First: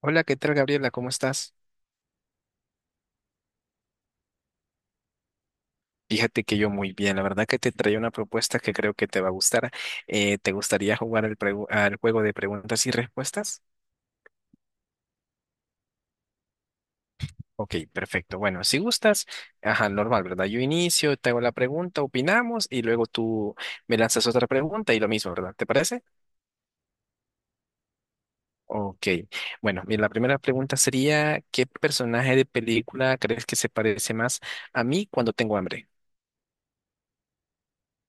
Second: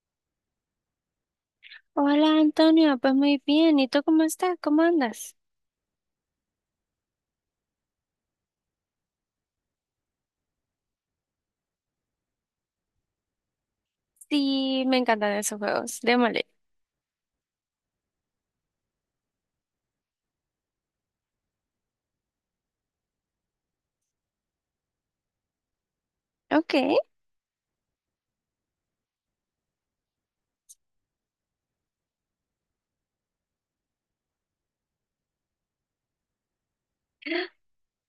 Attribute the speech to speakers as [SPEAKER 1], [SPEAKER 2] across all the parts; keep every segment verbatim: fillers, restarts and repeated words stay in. [SPEAKER 1] Hola, ¿qué tal, Gabriela? ¿Cómo estás?
[SPEAKER 2] Hola Antonio, pues muy bien. ¿Y tú cómo estás? ¿Cómo andas?
[SPEAKER 1] Fíjate que yo muy bien. La verdad que te traía una propuesta que creo que te va a gustar. Eh, ¿te gustaría jugar al, pregu- al juego de preguntas y respuestas?
[SPEAKER 2] Sí, me encantan esos juegos. Démosle.
[SPEAKER 1] Ok, perfecto. Bueno, si gustas, ajá, normal, ¿verdad? Yo inicio, te hago la pregunta, opinamos y luego tú me lanzas otra pregunta y lo mismo, ¿verdad? ¿Te parece?
[SPEAKER 2] Ok.
[SPEAKER 1] Ok. Bueno, mira, la primera pregunta sería, ¿qué personaje de película crees que se parece más a mí cuando tengo hambre?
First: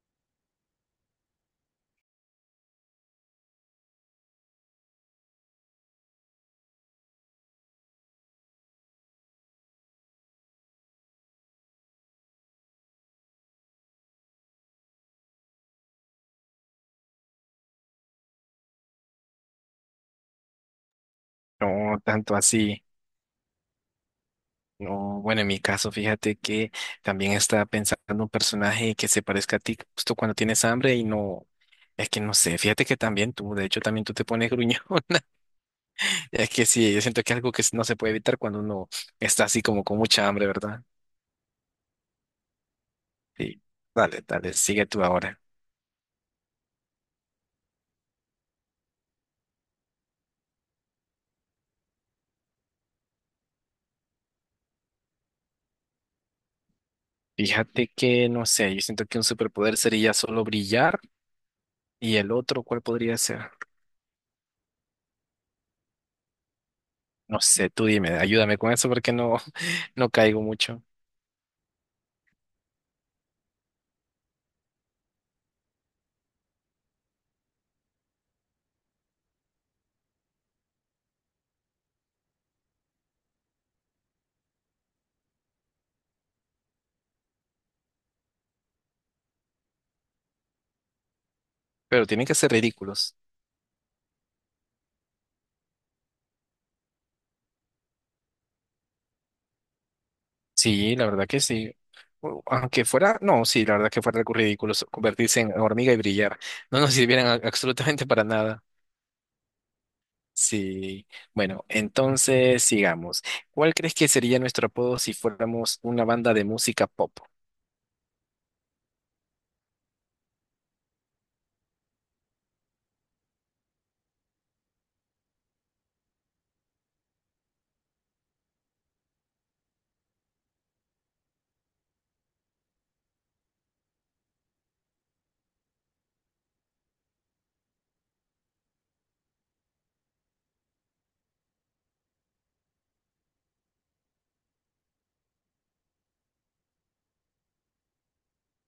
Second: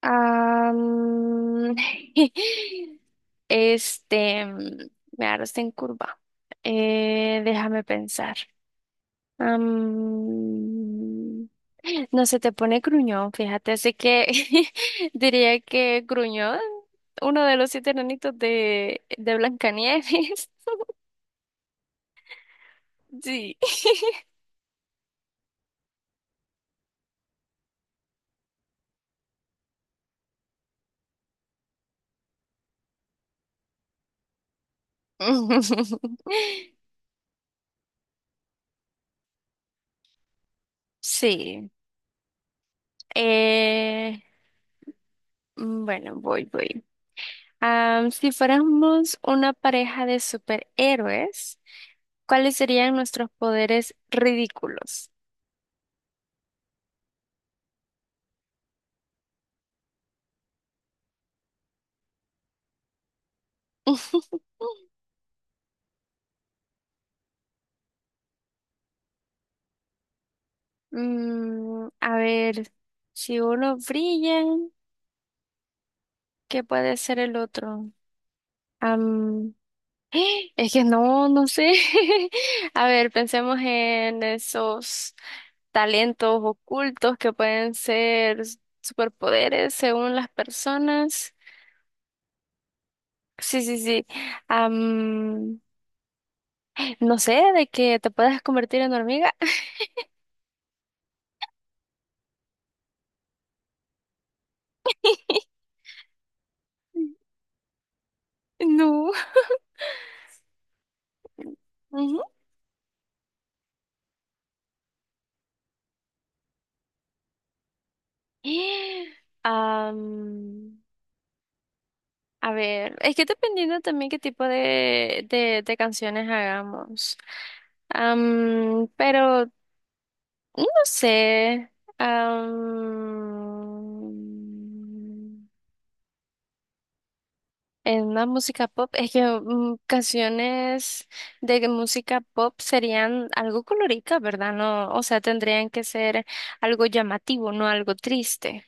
[SPEAKER 2] am, este, mm, me agarraste en curva. Eh, déjame pensar. Am, no se te pone gruñón, fíjate. Así que diría que gruñón, uno de los siete enanitos de, de Blancanieves.
[SPEAKER 1] No, tanto así.
[SPEAKER 2] Sí.
[SPEAKER 1] No, bueno, en mi caso, fíjate que también estaba pensando un personaje que se parezca a ti justo cuando tienes hambre y no, es que no sé, fíjate que también tú, de hecho también tú te pones gruñón es que sí, yo siento que es algo que no se puede evitar cuando uno está así como con mucha hambre, ¿verdad?
[SPEAKER 2] Sí.
[SPEAKER 1] Sí,
[SPEAKER 2] Eh,
[SPEAKER 1] dale, dale, sigue tú ahora.
[SPEAKER 2] mm, bueno, voy, voy. Am, si fuéramos una pareja de superhéroes, ¿cuáles serían nuestros poderes ridículos?
[SPEAKER 1] Fíjate que, no sé, yo siento que un superpoder sería solo brillar y el otro, ¿cuál podría ser? No sé, tú dime, ayúdame con eso porque no, no caigo mucho,
[SPEAKER 2] Mm, a ver, si uno brilla, ¿qué puede ser el otro? Es que no, no sé. A ver, pensemos en esos talentos ocultos que pueden ser superpoderes según las personas.
[SPEAKER 1] pero tienen que ser ridículos.
[SPEAKER 2] Sí, sí, sí. Am, no sé, de que te puedas convertir en hormiga.
[SPEAKER 1] Sí, la verdad que sí. U- Aunque fuera, no, sí, la verdad que fuera algo ridículo so- convertirse en hormiga y brillar. No nos sirvieran a- absolutamente para nada.
[SPEAKER 2] No.
[SPEAKER 1] Sí. Bueno,
[SPEAKER 2] Ujú.
[SPEAKER 1] entonces sigamos. ¿Cuál crees que sería nuestro apodo si fuéramos una banda de música pop?
[SPEAKER 2] Am, a ver, es que dependiendo también qué tipo de, de, de canciones hagamos. Am, pero No sé. am, en una música pop, es que mm, canciones de música pop serían algo colorica, ¿verdad? No, o sea, tendrían que ser algo llamativo, no algo triste.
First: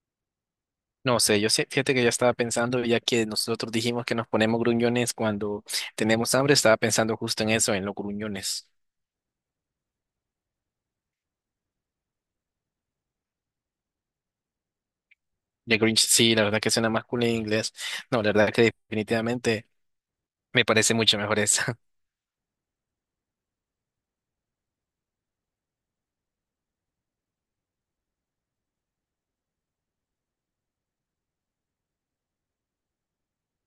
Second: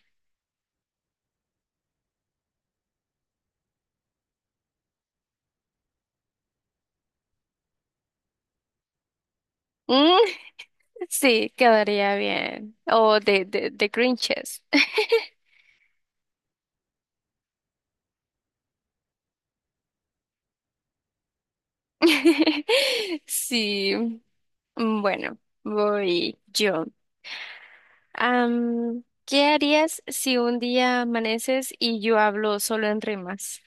[SPEAKER 1] No sé, yo sé, fíjate que ya estaba pensando, ya que nosotros dijimos que nos ponemos gruñones cuando tenemos hambre, estaba pensando justo en eso, en los gruñones.
[SPEAKER 2] Mm, sí, quedaría bien. O de, de, de Grinches.
[SPEAKER 1] De Grinch, sí, la verdad que suena más cool en inglés. No, la verdad que definitivamente me parece mucho mejor eso.
[SPEAKER 2] Sí. mm, Bueno, voy yo. Am, ¿qué harías si un día amaneces y yo hablo solo en rimas?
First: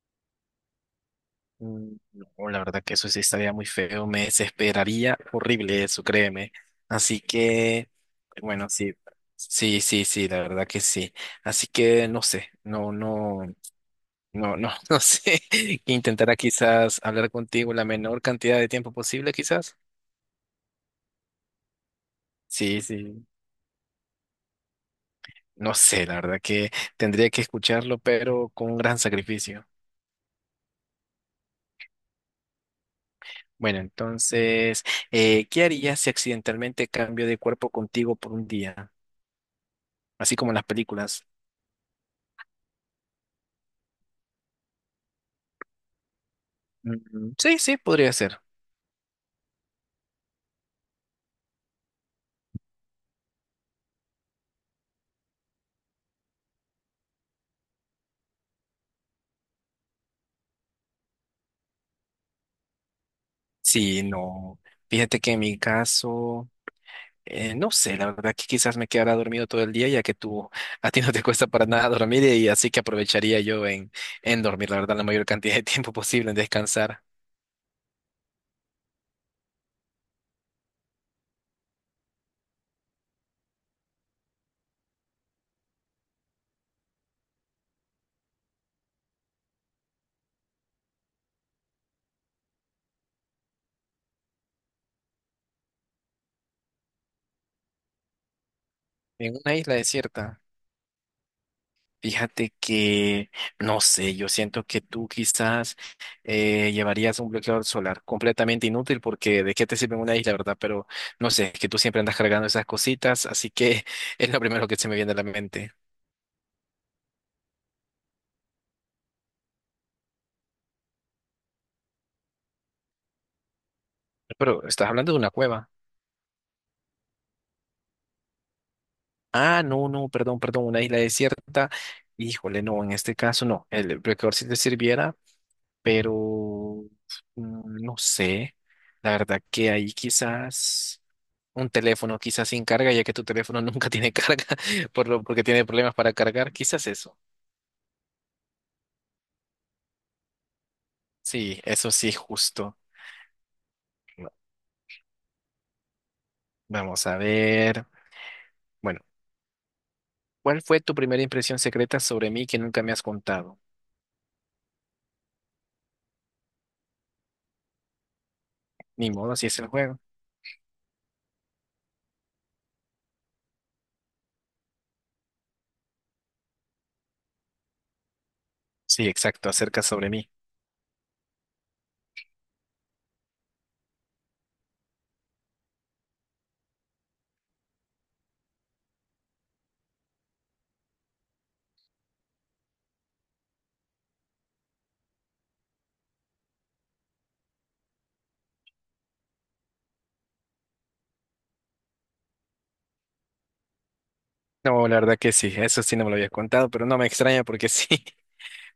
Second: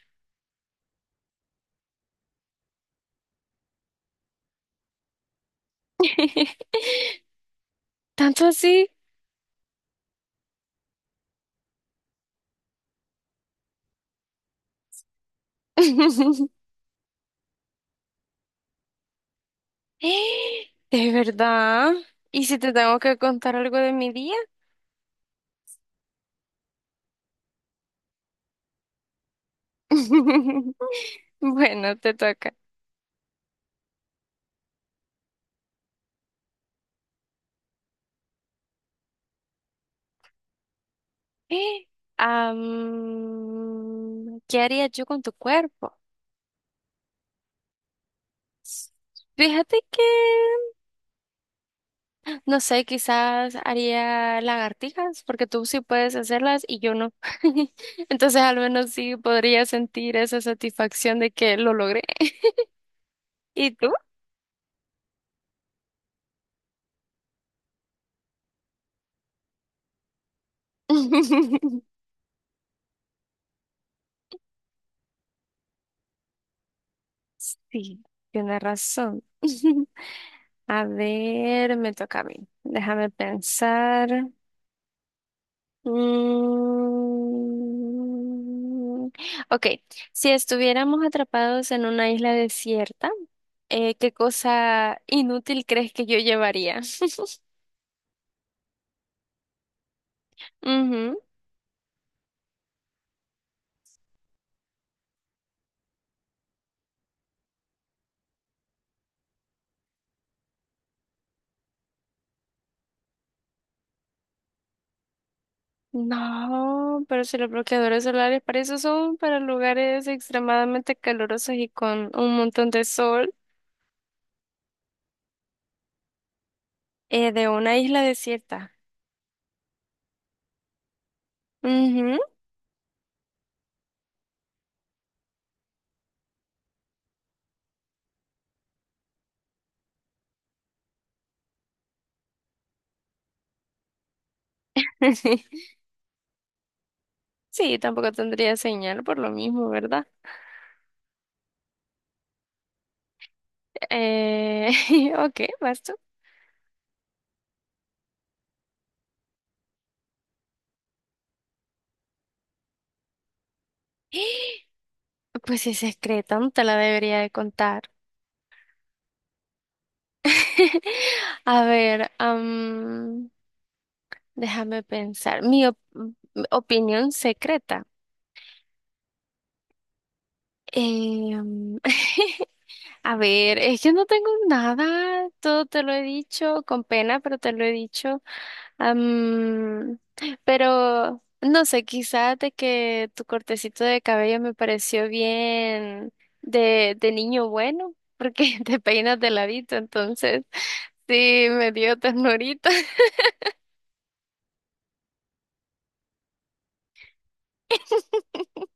[SPEAKER 1] Mm, No, la verdad que eso sí estaría muy feo, me desesperaría horrible eso, créeme. Así que,
[SPEAKER 2] ¿Tanto
[SPEAKER 1] bueno,
[SPEAKER 2] así?
[SPEAKER 1] sí, sí, sí, sí, la verdad que sí. Así que no sé, no, no, no, no, no sé. Intentará quizás hablar contigo la menor cantidad de tiempo posible, quizás.
[SPEAKER 2] ¿De verdad? ¿Y si te
[SPEAKER 1] Sí,
[SPEAKER 2] tengo que
[SPEAKER 1] sí,
[SPEAKER 2] contar algo de mi día?
[SPEAKER 1] no sé, la verdad que tendría que escucharlo, pero con un gran sacrificio.
[SPEAKER 2] Bueno, te toca.
[SPEAKER 1] Bueno, entonces, eh, ¿qué harías si accidentalmente cambio de cuerpo contigo por un día? Así como en las películas.
[SPEAKER 2] Am, ¿qué haría yo con tu cuerpo?
[SPEAKER 1] Mm, Sí, sí, podría ser.
[SPEAKER 2] Fíjate que No sé, quizás haría lagartijas, porque tú sí puedes hacerlas y yo no. Entonces al menos sí podría sentir esa satisfacción de que lo logré. ¿Y tú?
[SPEAKER 1] Sí, no. Fíjate que en mi caso, eh, no sé, la verdad que quizás me quedara dormido todo el día, ya que tú, a ti no te cuesta para nada dormir y así que aprovecharía yo en, en dormir, la verdad, la mayor cantidad de tiempo posible, en descansar
[SPEAKER 2] Sí, tienes razón. A ver, me toca a mí. Déjame pensar. Mm, Ok, si estuviéramos atrapados en una isla desierta, eh, ¿qué cosa inútil crees que yo llevaría?
[SPEAKER 1] en una isla desierta.
[SPEAKER 2] Ujú.
[SPEAKER 1] Fíjate que, no sé, yo siento que tú quizás eh, llevarías un bloqueador solar completamente inútil porque de qué te sirve en una isla, ¿verdad? Pero no sé, es que tú siempre andas cargando esas cositas, así que es lo primero que se me viene a la mente.
[SPEAKER 2] No, pero si los bloqueadores solares para eso son para lugares extremadamente calurosos y con un montón de sol
[SPEAKER 1] Pero estás hablando de una cueva.
[SPEAKER 2] eh, de una isla desierta.
[SPEAKER 1] Ah, no, no, perdón, perdón, una isla desierta.
[SPEAKER 2] Ujú.
[SPEAKER 1] Híjole, no, en este caso no, el bloqueador sí te sirviera, pero mm, no sé, la verdad que ahí quizás... un teléfono quizás sin carga, ya que tu teléfono nunca tiene carga, por lo, porque tiene problemas para cargar, quizás eso.
[SPEAKER 2] Sí, tampoco tendría señal por lo mismo, ¿verdad?
[SPEAKER 1] Sí, eso sí, justo. Va-
[SPEAKER 2] Eh, ok, basta.
[SPEAKER 1] Vamos a ver. Bueno, ¿cuál fue tu primera impresión secreta sobre mí que nunca me has contado?
[SPEAKER 2] Pues si es secreta, no te la debería de contar.
[SPEAKER 1] Ni modo, así es el juego.
[SPEAKER 2] A ver, am, déjame pensar. Mi op- mm, opinión secreta.
[SPEAKER 1] Sí, exacto, acerca sobre mí.
[SPEAKER 2] Em, A ver, es que no tengo nada, todo te lo he dicho, con pena, pero te lo he dicho. Am, pero no sé, quizás de que tu cortecito de cabello me pareció bien de, de niño bueno, porque te peinas de ladito, entonces sí, me dio ternurita.
[SPEAKER 1] No, la verdad que sí, eso sí no me lo habías contado, pero no me extraña porque sí.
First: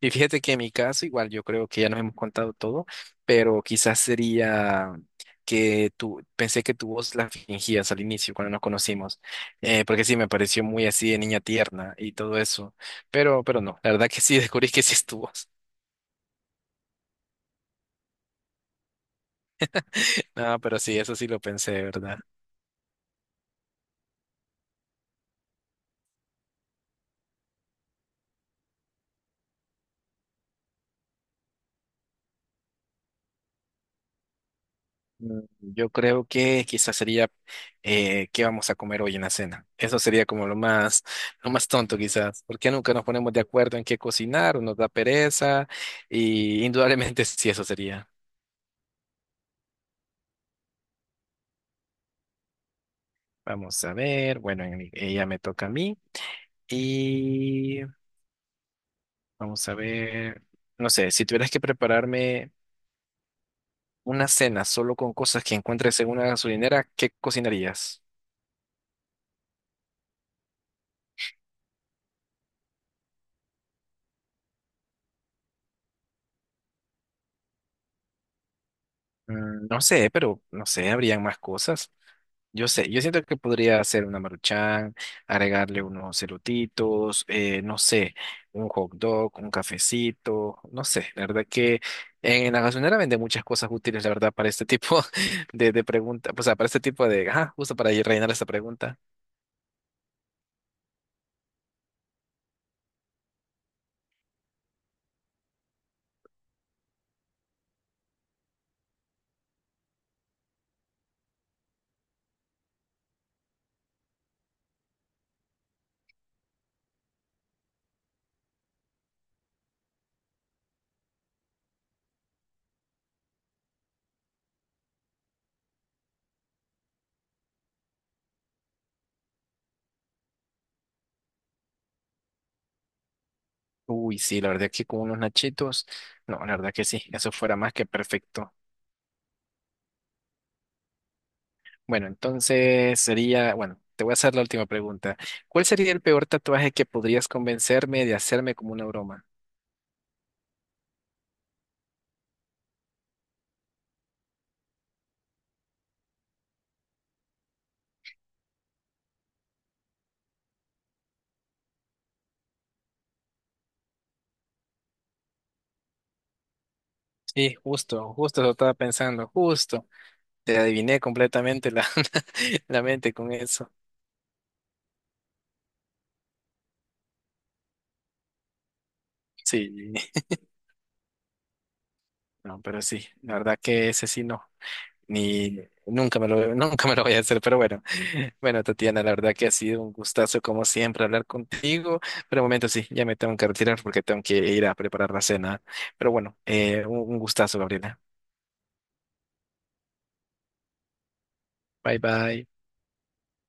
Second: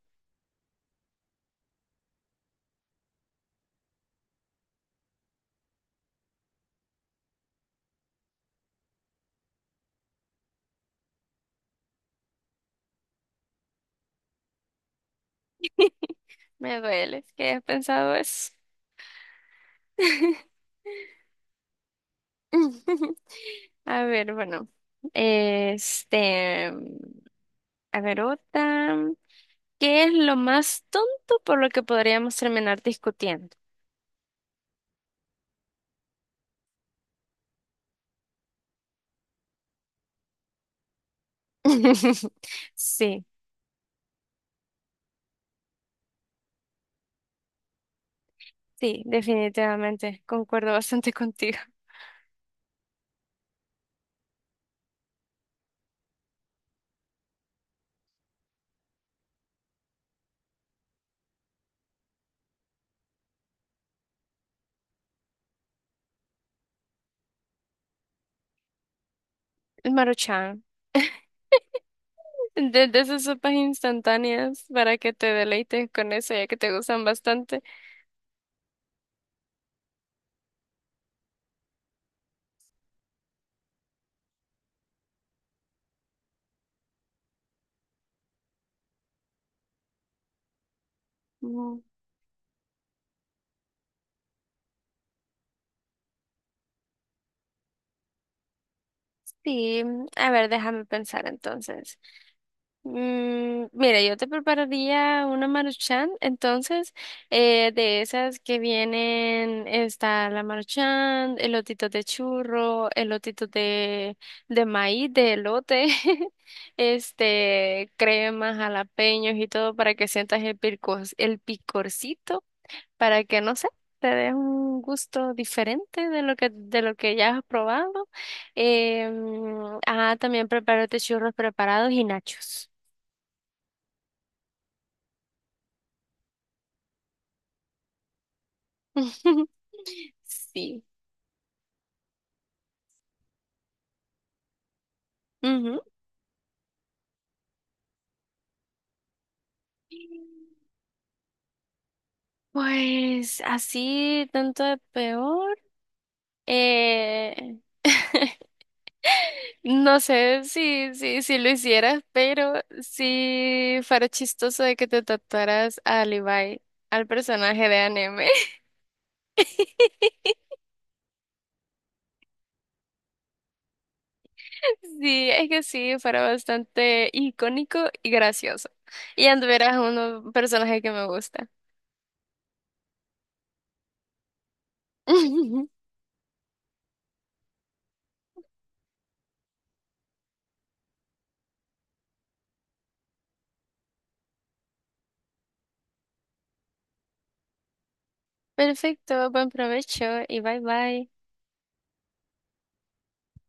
[SPEAKER 1] Y fíjate que en mi caso, igual yo creo que ya nos hemos contado todo, pero quizás sería que tú, pensé que tu voz la fingías al inicio cuando nos conocimos, eh, porque sí, me pareció muy así de niña tierna y todo eso, pero, pero no, la verdad que sí, descubrí que sí es tu voz.
[SPEAKER 2] Me duele que hayas pensado eso.
[SPEAKER 1] No, pero sí, eso sí lo pensé, ¿verdad?
[SPEAKER 2] A ver, bueno, este, a ver otra. ¿Qué es lo más tonto por lo que podríamos terminar discutiendo?
[SPEAKER 1] Mm, Yo creo que quizás sería eh, qué vamos a comer hoy en la cena. Eso sería como lo más, lo más tonto quizás, porque nunca nos
[SPEAKER 2] Sí,
[SPEAKER 1] ponemos de acuerdo en qué cocinar o nos da pereza y indudablemente sí, eso sería.
[SPEAKER 2] sí, definitivamente. Concuerdo bastante contigo.
[SPEAKER 1] Vamos a ver, bueno, en mi- ella me toca a mí y vamos a ver, no sé, si tuvieras que prepararme una cena solo con cosas que encuentres en una gasolinera, ¿qué cocinarías?
[SPEAKER 2] El Maruchan. De, esas sopas instantáneas para que te deleites con eso, ya que te gustan bastante.
[SPEAKER 1] Mm, No sé, pero no sé, habrían más cosas. Yo sé, yo siento que podría hacer una maruchan, agregarle unos elotitos, eh, no sé, un hot dog, un cafecito, no sé, la verdad
[SPEAKER 2] Mm,
[SPEAKER 1] que en la gasolinera venden muchas cosas útiles, la verdad, para este tipo de, de pregunta o sea, para este tipo de, ah, justo para ir rellenar esta pregunta.
[SPEAKER 2] Sí, a ver, déjame pensar entonces. Mm, mira, yo te prepararía una maruchan, entonces, eh, de esas que vienen, está la maruchan, elotitos de churro, elotitos de, de maíz, de elote, este, cremas, jalapeños y todo para que sientas el picor, el picorcito, para que, no sé, te des un gusto diferente de lo que, de lo que ya has probado. Eh, ah, También prepárate churros preparados y nachos.
[SPEAKER 1] Uy, sí, la verdad que con unos nachitos, no, la verdad que sí, eso fuera más que perfecto.
[SPEAKER 2] Sí.
[SPEAKER 1] Bueno, entonces sería, bueno, te voy a hacer la última pregunta. ¿Cuál
[SPEAKER 2] Ujú.
[SPEAKER 1] sería el peor tatuaje que podrías convencerme de hacerme como una broma?
[SPEAKER 2] Pues así, tanto de peor. Eh, no sé si, si, si lo hicieras, pero si fuera chistoso de que te tatuaras a Levi, al
[SPEAKER 1] Sí,
[SPEAKER 2] personaje de
[SPEAKER 1] justo,
[SPEAKER 2] anime.
[SPEAKER 1] justo lo estaba pensando, justo. Te adiviné completamente la, la mente con eso.
[SPEAKER 2] Sí, es que sí, fuera bastante icónico y gracioso. Y
[SPEAKER 1] Sí,
[SPEAKER 2] anduvieras uno personaje que me gusta.
[SPEAKER 1] no, pero sí, la verdad que ese sí no. Ni nunca me lo, nunca me lo voy a hacer, pero bueno. Bueno, Tatiana, la verdad que ha sido un gustazo como siempre hablar contigo. Pero un momento sí, ya me tengo que retirar porque tengo que ir a preparar la cena. Pero bueno, eh, un un gustazo, Gabriela.
[SPEAKER 2] Perfecto, buen provecho y bye bye.
[SPEAKER 1] Bye bye.